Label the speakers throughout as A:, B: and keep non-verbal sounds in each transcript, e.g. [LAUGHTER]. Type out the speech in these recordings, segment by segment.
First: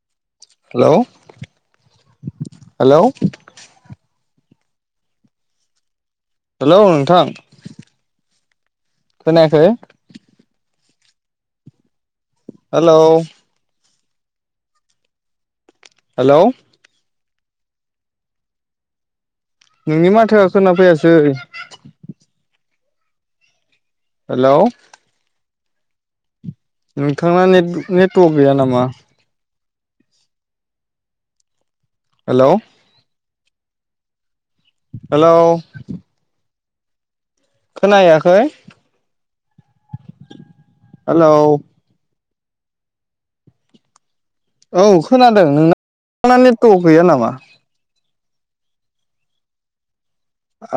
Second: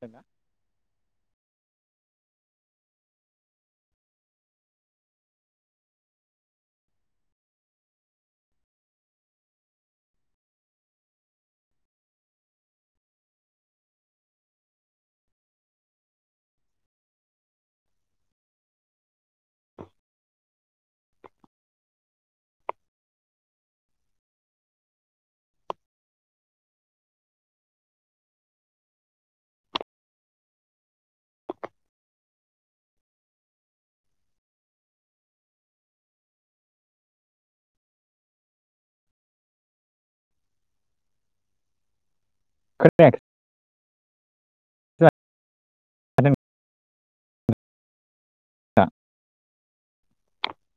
A: खोना
B: hello hello hello नोंथां। खोनायाखै? हेलौ हेलौ नोंनि माथोआ खोनाफैयासै। हेलौ नोंथाना नेट नेटवक गैया नामा? हेलौ हेलौ खोना हैयाखै हेलौ
A: खोनायाखै?
B: औ खोनादों
A: माथो
B: नोंना नेटवक गैया नामा?
A: आ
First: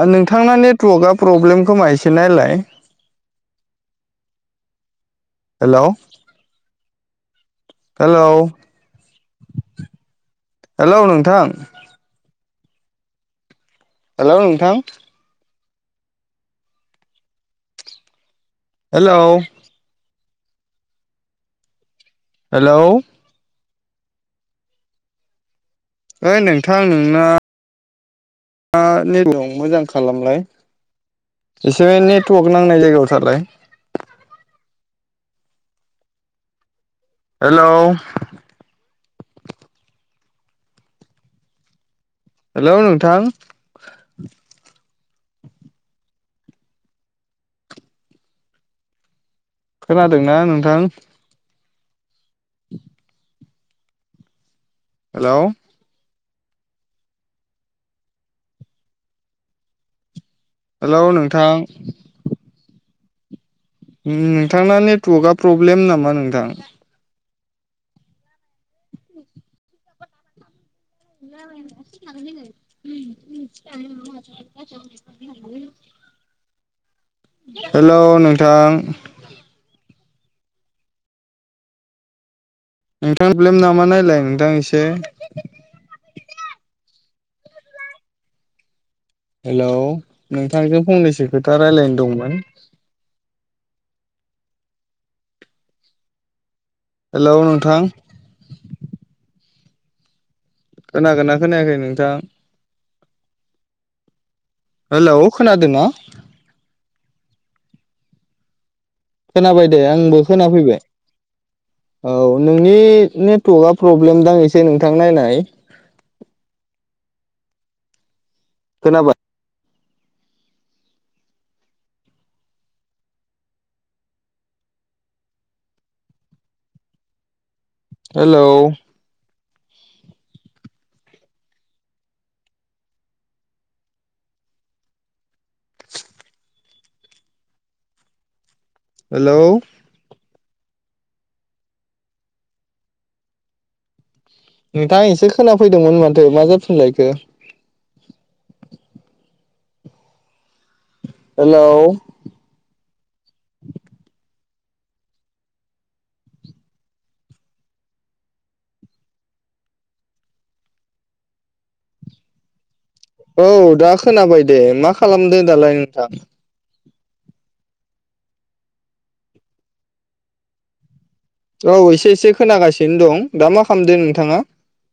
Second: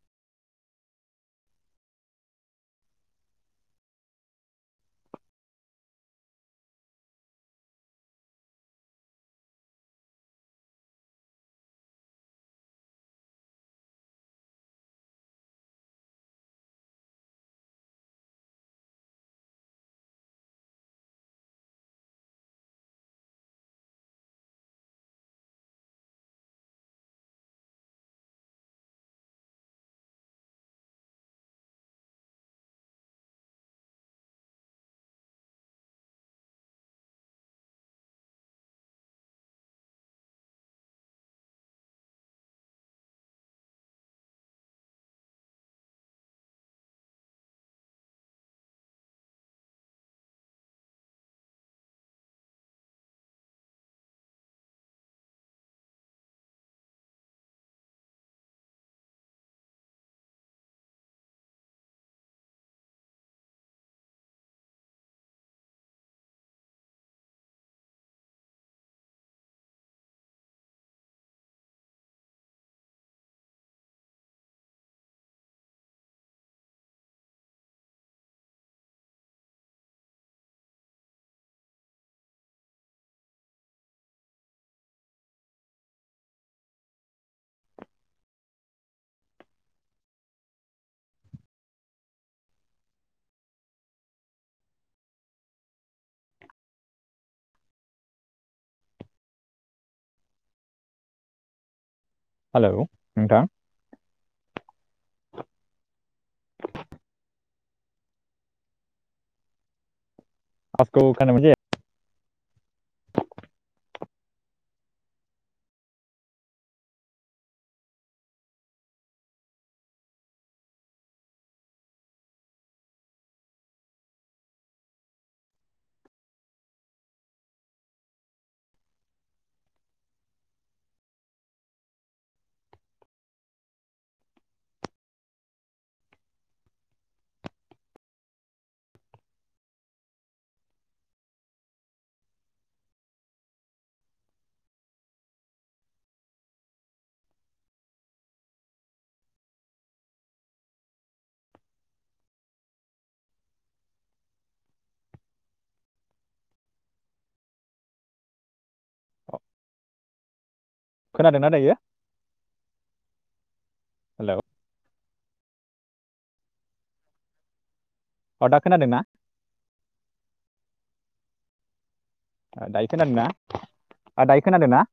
B: ओ नोंथांना नेटवर्कआ प्रब्लेम खोमा एसे नायलाय। हेलौ हेलौ हेलौ नोंथां? हेलौ नोंथां। हेलौ हेलौ ओइ नोंथां नोंना आ नेटदं मोजां खालामलाय। एसे नेटवक नांनाय जायगायाव थालाय। हेलौ हेलौ नोंथां। खोनादोंना नोंथां? हेलौ हेलौ नोंथां। उम नोंथांना नेटवकआ प्रब्लेम नामा नोंथां? [UNINTELLIGIBLE] हेलौ नोंथां। नोंथां ब्लेम नामा नायलाय नोंथां एसे हेलौ नोंथांजों फंनैसो खोथा रायलायनो दंमोन। हेलौ नोंथां। खोनागोना खोनायाखै नोंथां?
A: हालौ नोंथां।
B: हेलौ खोनादोना? खोनाबाय दे आंबो खोनाफैबाय।
A: आवाजखौ खोनादोंमोन जे
B: औ नोंनि नेटवकआ प्रब्लेम दां एसे नोंथां नायनाय। खोनाबाय हेलौ हेलौ नोंथां एसे खोनाफैदोंमोन माथो मा जाफिनलायखो? हेलौ
A: खोनादोना दायो।
B: औ दा
A: हेलौ
B: खोनाबाय दे मा खालामदो दालाय नोंथां?
A: अ दा खोनादों ना?
B: औ एसे एसे
A: दायो
B: खोनागासिनो दं
A: खोनादोंना
B: दा मा खालामदो नोंथाङा?
A: दायो खोनादोंना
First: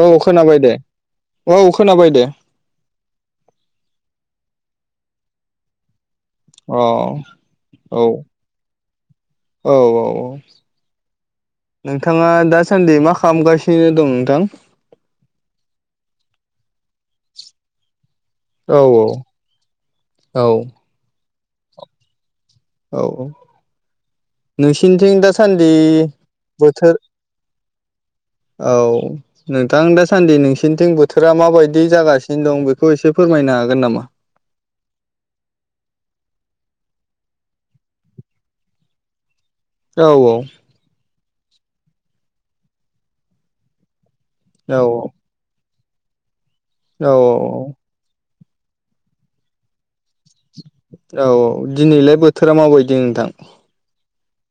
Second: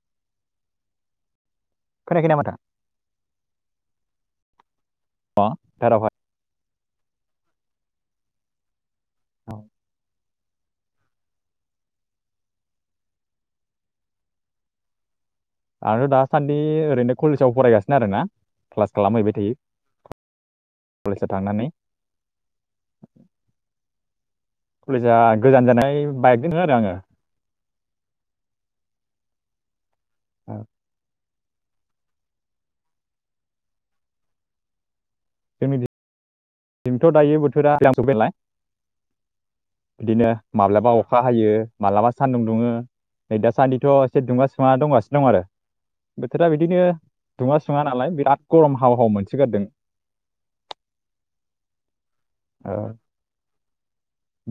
B: औ खोनाबाय दे औ खोनाबाय दे
A: खोनायाखै नामाथाय [UNINTELLIGIBLE] अ दाराफाय
B: अ औ औ औ नोंथाङा दासान्दै मा खामगासिनो दं नोंथां?
A: आंथ' दा सान्दि ओरैनो कलेजाव फरायगासिनो आरोना।
B: औ
A: क्लास खालामहैबाय थायो
B: औ
A: कलेजाव थांनानै।
B: औ औ
A: कलेजा
B: नोंसिनिथिं
A: गोजान
B: दासान्दि
A: जानाय बाइकजों थाङो आरो आङो
B: बोथोर औ नोंथां दा सान्दि
A: ओ,
B: नोंसिनिथिं बोथो रा माबायदि जागासिनो दं बेखौ एसे फोरमायनो हागोन नामा?
A: [UNINTELLIGIBLE] जोंनिथिं दायो बोथोरा [UNINTELLIGIBLE] बिदिनो
B: औ
A: माब्लाबा अ अखा हायो मालाबा सान्दुं दुङो नै दा सान्दिथ' एसे दुङा
B: औ
A: सुङा दंगासिनो दं आरो। बोथोरा बिदिनो
B: औ
A: दुङा सुङा नालाय बिराद गरम हाव हाव मोनसोगारदों।
B: औ औ दिनैलाय बोथोरा
A: ओ,
B: माबायदि नोंथां?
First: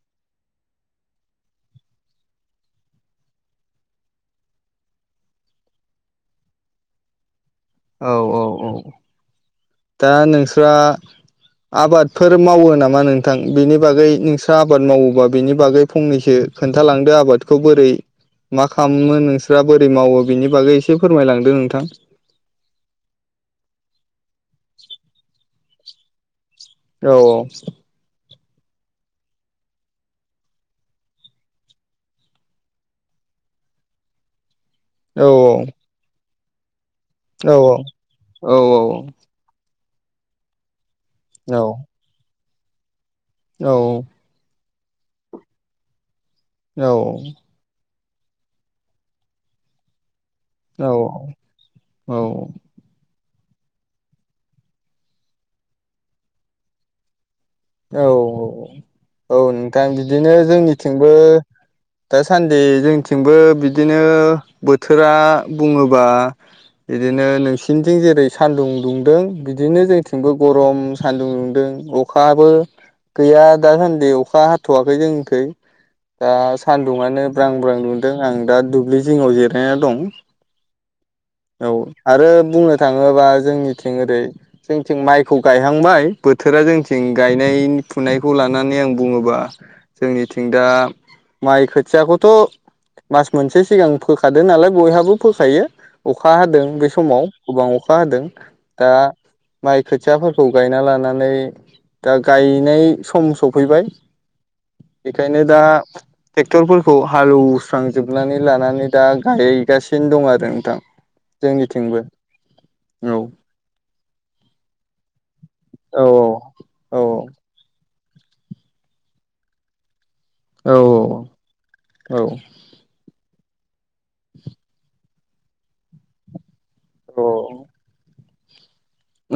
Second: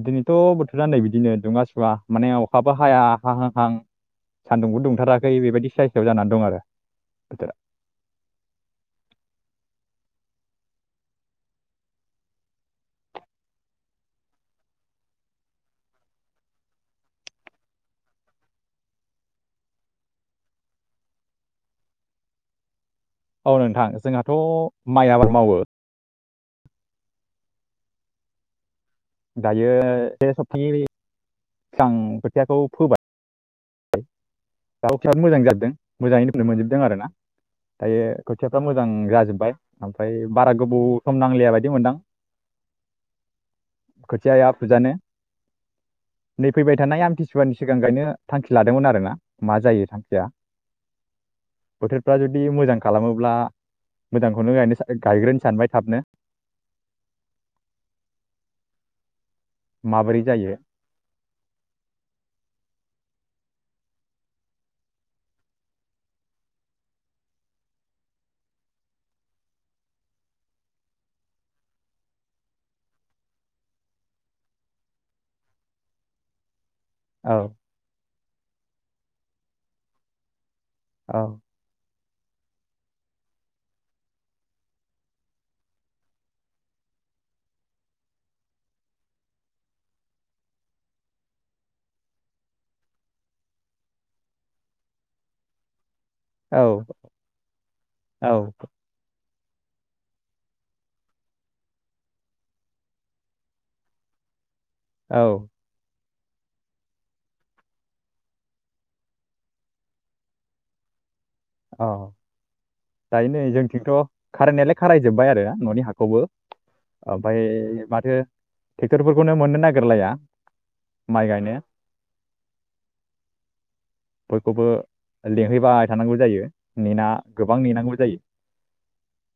A: दिनैथ' बोथोरा नै बिदिनो दुङा सुङा माने अखाबो हाया हाहां हां सान्दुंबो दुंथाराखै बेबायदि सायसायाव जानानै दं आरो बोथोरा
B: औ औ औ दा नोंस्रा आबादफोर मावो नामा नोंथां? बेनि बागै नोंस्रा आबाद मावोबा बेनि बागै फंनैसो खोन्थालांदो आबादखौ बोरै मा खामो नोंसोरा बोरै मावो बिनि बागै एसे फोरमायलांदो नोंथां।
A: औ नोंथां जोंहाथ' माइ आबाद मावो
B: औ औ
A: दायो [UNINTELLIGIBLE] सिगां खोथियाखौ फोबाय [UNINTELLIGIBLE] दा खोथियाबो
B: औ
A: मोजां जादों मोजाङैनो फोनो मोनजोबदों आरो ना
B: औ
A: दायो
B: औ
A: खोथियाफ्रा मोजां जाजोबबाय। ओमफ्राय बारा गोबाव सम नांलिया
B: औ
A: बायदि मोनदां।
B: औ
A: खोथियाया फुजानो नै फैबाय थानाय आमथिसुवानि सिगां गायनो थांखि लादोंमोन आरोना मा जायो थांखिया
B: औ
A: बोथोरा जुदि मोजां खालामोब्ला मोजांखौनो गायनो सा गायग्रोनो सानबाय थाबनो
B: औ औ औ औ नोंथां
A: माबोरै
B: बिदिनो
A: जायो
B: जोंनिथिंबो दा सान्दि जोंथिंबो बिदिनो बोथोरा बुङोबा बिदिनो नोंसिनिथिं जेरै सानदुं दुंदों बिदिनो जोंथिंबो गरम सान्दुं दुंदों अखा बो गैया दा सान्दि अखा हाथ'वाखै जोंनिखै दा सान्दुङानो
A: औ
B: ब्रां ब्रां दुंदों आं दा दुब्लि जिङाव जिरायना दं
A: औ
B: औ आरो बुंनो थाङोबा जोंनिथिं ओरै जोंथिं माइखौ गायहांबाय बोथोरा जोंथिं गायनाय फुनायखौ लानानै आं बुङोबा जोंनिथिं दा माइ खोथियाखौथ' मास मोनसे सिगां फोखादो नालाय बयहाबो फोखायो। अखा हादों
A: औ
B: बे समाव गोबां अखा हादों।
A: औ
B: दा माइ खोथियाफोरखौ गायना लानानै दा गायनाय सम सफैबाय बेखायनो
A: औ
B: दा ट्रेक्टरफोरखौ हालौवस्रांजोबनानै लानानै दा गायगासिनो दं आरो नोंथां।
A: औ
B: बिथिंबो
A: दायो नै जोंथिंथ' खारायनायालाय खारायजोबबाय आरो न'नि
B: औ
A: हाखौबो
B: औ
A: ओमफाय माथो ट्रेक्टरफोरखौनो मोननो नागिरलाया।
B: औ
A: माइ गायनो
B: औ औ
A: बयखौबो लेंहैबाय थानांगौ जायो नेना गोबां नेनांगौ जायो।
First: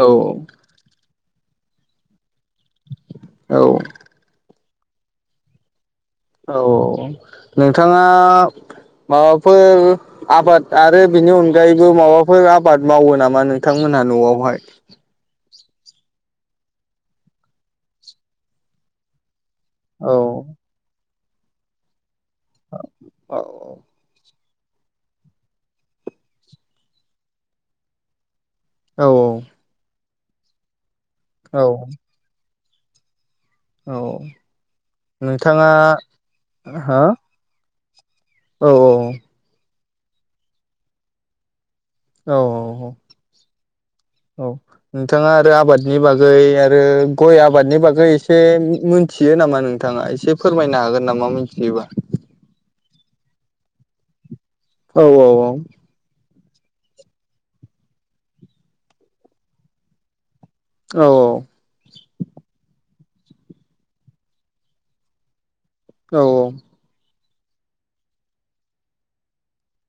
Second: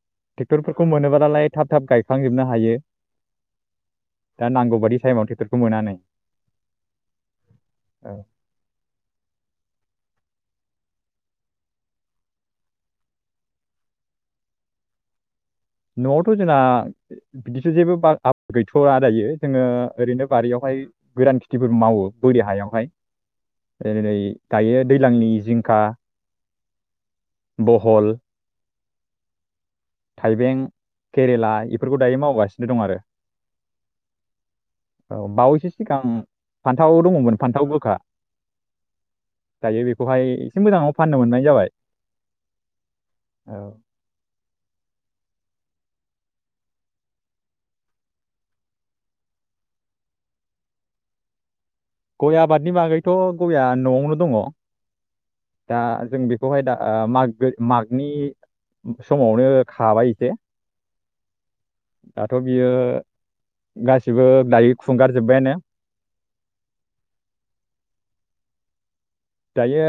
B: औ
A: ट्रेक्टरफोरखौ मोनोबालालाय थाब थाब गायखांजोबनो हायो।
B: औ
A: दा नांगौबादि टाइमाव ट्रेक्टरखौ मोननानो।
B: औ नोंथाङा माबाफोर आबाद आरो बेनि अनगायैबो माबाफोर आबाद मावो नामा नोंथांमोनहा न'आवहाय?
A: न'आवथ' जोंना बिदिथ' जेबो आबाद गैथ'आ दायो जोङो
B: औ
A: ओरैनो बारियावहाय गरान खेथिफोर मावो बोरि हायावहाय
B: औ
A: [UNINTELLIGIBLE] दायो दैज्लांनि जिंखा बहल
B: औ
A: थाइबें केरेला
B: औ
A: इफोरखौ दायो मावगासिनो दं आरो।
B: औ
A: औ बावैसो
B: नोंथाङा
A: सिगां फान्थाव
B: हो
A: दङमोन फान्थाव गोखा।
B: औ
A: दायो बेखौहाय एसे मोजाङाव फाननो मोननाय जाबाय।
B: औ औ
A: औ
B: औ नोंथाङा आरो आबादनि बागै आरो गय आबादनि बागै एसे मोनथियो नामा नोंथाङा? एसे फोरमायनो हागोन नामा मिथियोबा?
A: गय आबादनि बागैथ' गयआ न'आवनो दङ।
B: औ औ औ
A: दा जों बेखौहाय दा माग मागनि समावनो खाबाय एसे।
B: औ औ।
A: दाथ' बियो गासैबो दायो खुंगार जोबबायानो।
B: औ औ।
A: दायो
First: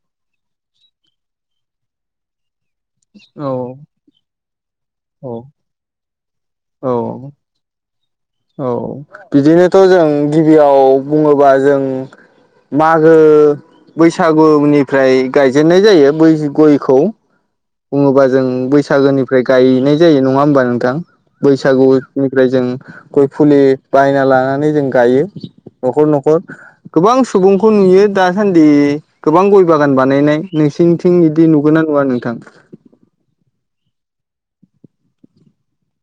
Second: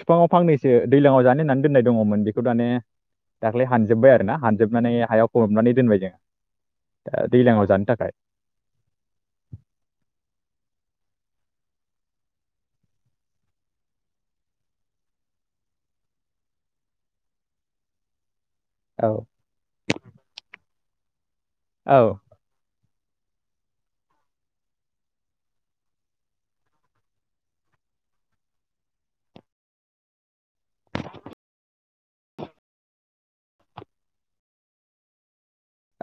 A: बिफाङाव फांनैसो दैज्लाङाव जानो होननानै दोननाय दङमोन बेखौ दाने दाख्लै
B: औ
A: हानजोबबाय आरो ना हानजोबनानै हायाव खमबनानै दोनबाय जोङो।
B: औ
A: दा दैलाङाव जानो थाखाय।
B: औ बिदिनोथ' जों गिबियाव बुङोबा जों मागो बैसागुनिफ्राय गायजेननाय जायो बै गयखौ। बुङोबा जों
A: औ
B: बैसागोनिफ्राय गायनाय जायो नङा होमबा नोंथां बैसागु
A: औ
B: ओमफ्राय जों गय फुलि बायना लानानै जों गायो न'खर न'खर। गोबां सुबुंखौ नुयो दासान्दि गोबां गय बागान बानायनाय नोंसिनिथिं बिदि नुगोन ना नुवा नोंथां?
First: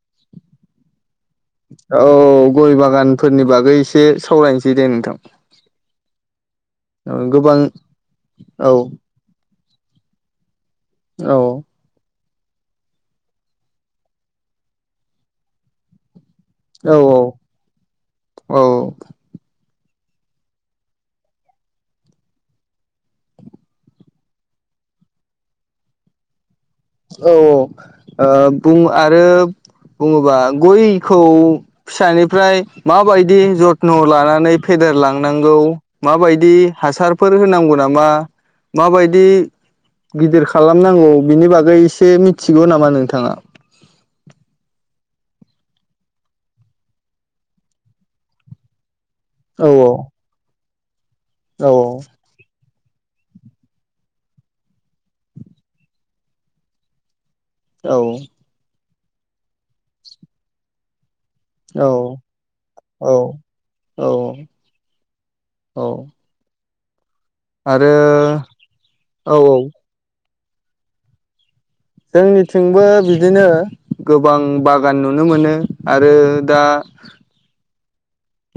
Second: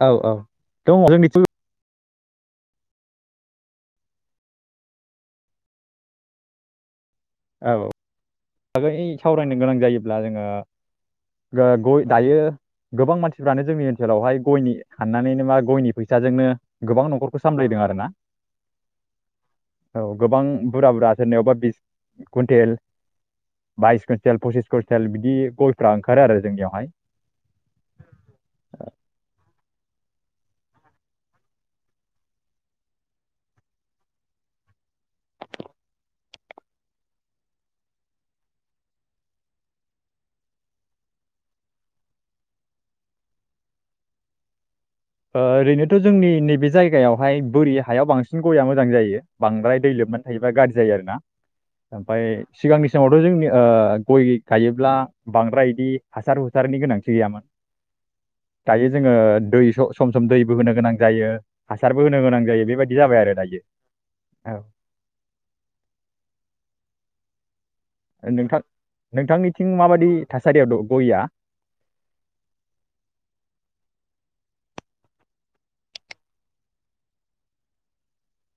A: औ औ दङ जोंनिथिं
B: औ गय बागानफोरनि बागै एसे सावरायनोसै दे नोंथां। [INAUDIBLE]
A: औ
B: औ
A: [INAUDIBLE] आगै सावरायनो गोनां जायोब्ला जोङो
B: औ
A: गो गय दायो गोबां मानसिफ्रानो जोंनि ओनसोलावहाय गयनि हाननानैनो मा गयनि फैसाजोंनो
B: औ
A: गोबां न'खरखौ सामलायदों आरो ना।
B: औ
A: औ गोबां बुरजा बुरजा सोरनियावबा बिस कुइन्टेल बाइस कुइन्टेल पसिस कुइन्टेल बिदि गयफ्रा ओंखारो आरो जोंनियावहाय।
B: औ औ ओ बुं आरो बुङोबा गयखौ फिसानिफ्राय माबायदि जथ्न' लानानै फेदेरलांनांगौ माबायदि हासारफोर होनांगौ नामा, माबायदि गिदिर खालामनांगौ बिनि बागै एसे मिथिगौ नामा नोंथाङा?
A: ओ ओरैनोथ' जोंनि नैबे जायगायावहाय बोरि हायाव बांसिन गया मोजां जायो।
B: औ
A: बांद्राय दै लोबनानै थायोबा गाज्रि जायो आरोना।
B: औ
A: ओमफाय सिगांनि समावथ' जोंनि ओ गय गायोब्ला बांद्राय इदि हासार हुसारनि गोनांथि गैयामोन।
B: औ।
A: दायो जोङो दै स-सम सम दैबो होनो गोनां जायो। हासारबो
B: औ
A: होनो गोनां जायो बेबायदि जाबाय
B: औ
A: आरो दायो
B: औ
A: औ।
B: औ। आरो
A: नोंथां
B: औ औ
A: नोंथांनिथिं माबादि थासारियाव द' गया?
B: जोंनिथिंबो बिदिनो गोबां बागान नुनो मोनो आरो दा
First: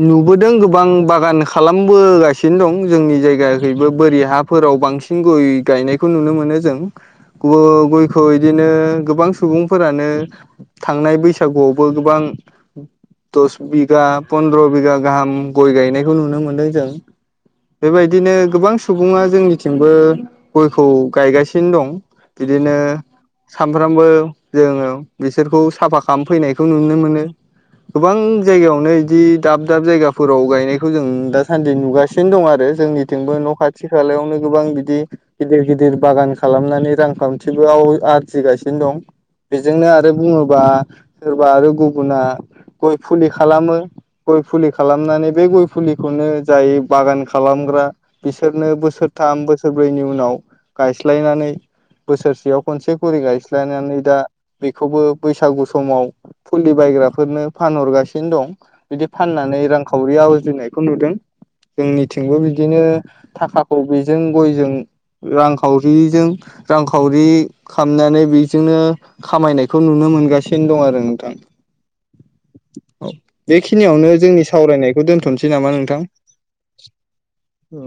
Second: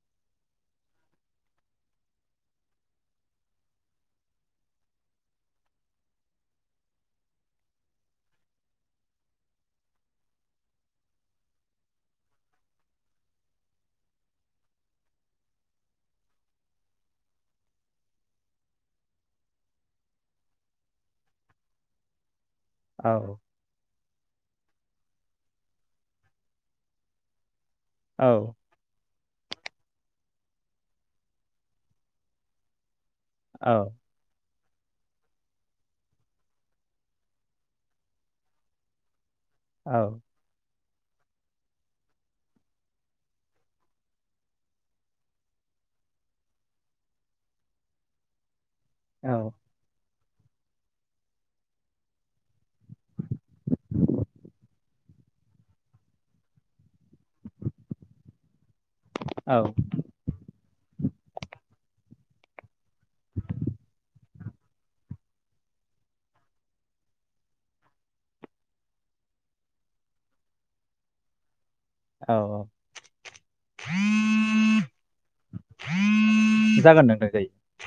B: नुबोदों गोबां बागान खालामबोगासिनो दं जोंनि जायगाखैबो बोरि हा फोराव बांसिन गय गायनायखौ नुनो मोनो जों। गु गयखौ इदिनो गोबां सुबुंफोरानो थांनाय बैसागुआवबो गोबां दस बिगा फन्द्र' बिगा गाहाम गय गायनायखौ नुनो मोन्दों जों। बेबायदिनो गोबां सुबुङा जोंनिथिंबो गयखौ गायगासिनो दं। बिदिनो
A: औ
B: सानफ्रामबो जोङो बिसोरखौ साफा खामफैनायखौ नुनो मोनो। गोबां
A: औ
B: जायगायावनो इदि दाब दाब जायगाफोराव गायनायखौ जों दासान्दि नुगासिनो दं आरो जोंनि थिंबो न'
A: औ
B: खाथि खालायावनो गोबां बिदि गिदिर गिदिर बागान खालामनानै रांखान्थिबोआव आरजिगासिनो दं। बेजोंनो
A: औ
B: आरो बुङोबा सोरबा आरो गुबुना गय फुलि खालामो। गय फुलि खालामनानै बे गय फुलिखौनो जाय बागान खालामग्रा बिसोरनो बोसोर
A: औ
B: थाम बोसोरब्रैनि उनाव गायस्लायनानै बोसोरसेयाव खनसे खरि गायस्लायनानै दा बेखौबो बैसागु समाव फुलि बायग्राफोरनो फानहरगासिनो दं। बिदि फाननानै
A: औ
B: रांखावरि आवज्रिनायखौ नुदों। जोंनिथिंबो बिदिनो थाखाखौ बेजों गयजों रांखावरिजों रांखावरि खामनानै बिजोंनो खामायनायखौ नुनो मोनगासिनो दं आरो नोंथां।
A: औ औ
B: औ बेखिनियावनो जोंनि सावरायनायखौ दोनथ'सै नामा नोंथां?
A: जागोन नोंथां जायो
B: ओ